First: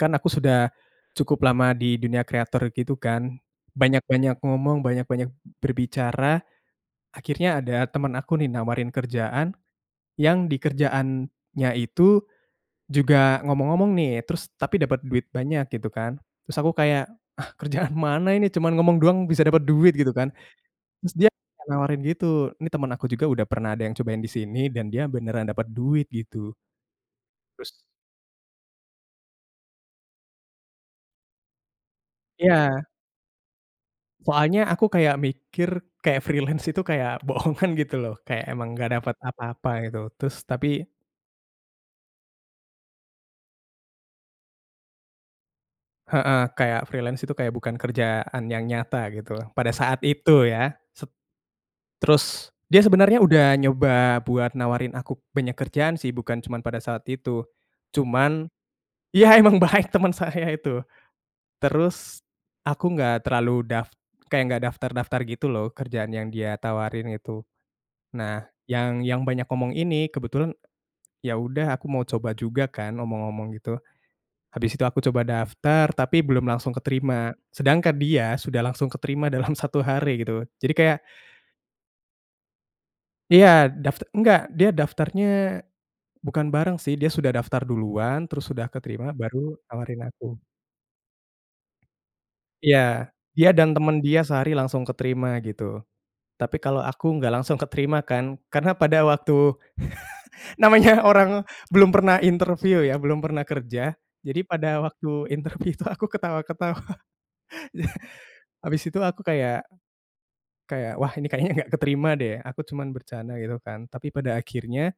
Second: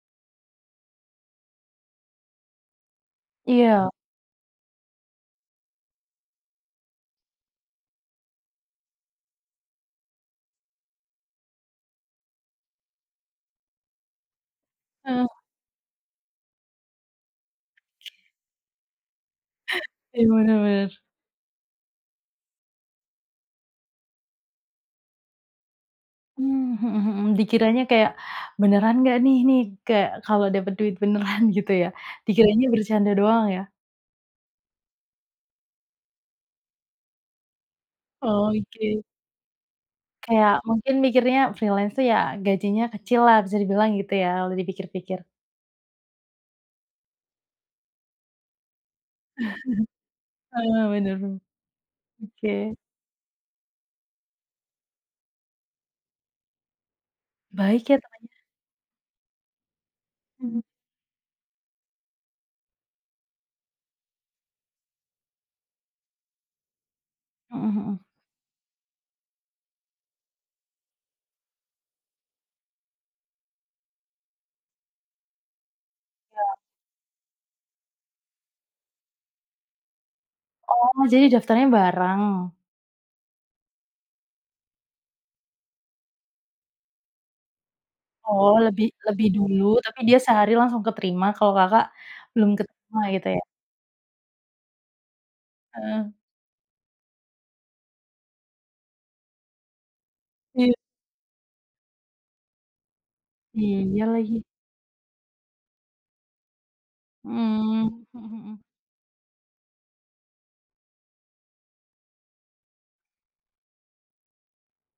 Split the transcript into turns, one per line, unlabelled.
Kan aku sudah, cukup lama di dunia creator gitu kan
Iya.
banyak-banyak ngomong, banyak-banyak berbicara, akhirnya ada temen aku nih nawarin kerjaan, yang di kerjaannya itu, juga ngomong-ngomong nih terus tapi dapet
Mhm.
duit banyak gitu kan. Terus aku kayak, "Ah, kerjaan mana ini cuman ngomong doang bisa dapet duit," gitu
Ih,
kan.
bener bener.
Terus dia nawarin gitu ini temen aku juga udah pernah ada yang cobain di sini dan dia beneran dapet duit gitu.
Mmm, mhm mhm,
Terus
dikiranya kayak, beneran gak nih nih kayak kalau dapet duit beneran gitu ya? Dikiranya
Ya.
bercanda doang ya?
Soalnya aku kayak mikir kayak freelance itu kayak boongan gitu loh kayak emang gak
Oke.
dapet apa-apa gitu. Terus
Kayak
tapi
mungkin mikirnya freelance tuh ya gajinya kecil lah bisa dibilang gitu ya kalo di pikir-pikir.
Heeh, kayak freelance itu kayak bukan kerjaan yang nyata gitu pada saat itu ya
Heeh,
se
bener,
terus
oke.
dia sebenarnya udah nyoba buat nawarin aku banyak kerjaan sih bukan cuman pada saat itu.
Baik ya temannya.
Cuman iya, emang baik temen saya
Mhm.
itu, terus, aku gak terlalu daf kaya gak daftar-daftar gitu loh kerjaan yang dia tawarin itu.
Mhm mhm.
Nah, yang yang banyak ngomong ini kebetulan, ya udah aku mau coba juga kan ngomong-ngomong gitu. Habis itu aku coba daftar tapi belum
Ya.
langsung keterima. Sedangkan dia sudah langsung keterima dalam 1 hari gitu. Jadi kayak
Oh, jadi daftarnya bareng?
Iya, dafta nggak, dia daftarnya, bukan bareng sih dia sudah daftar duluan terus
Oh,
sudah
lebih
keterima
lebih
baru
dulu tapi
nawarin
dia
aku.
sehari langsung keterima kalau Kakak, belum keterima
Ya,
gitu ya?
dia dan temen dia sehari langsung keterima gitu.
Heeh.
Tapi kalau aku enggak langsung keterima kan karena pada waktu
Iya.
namanya orang belum pernah interview ya belum pernah kerja,
Iya
jadi
lagi.
pada waktu interview itu aku ketawa-ketawa.
Mmm, mhm mhm.
Habis itu aku kayak kayak, wah, ini kayaknya gak keterima deh aku cuman bercanda gitu kan. Tapi pada akhirnya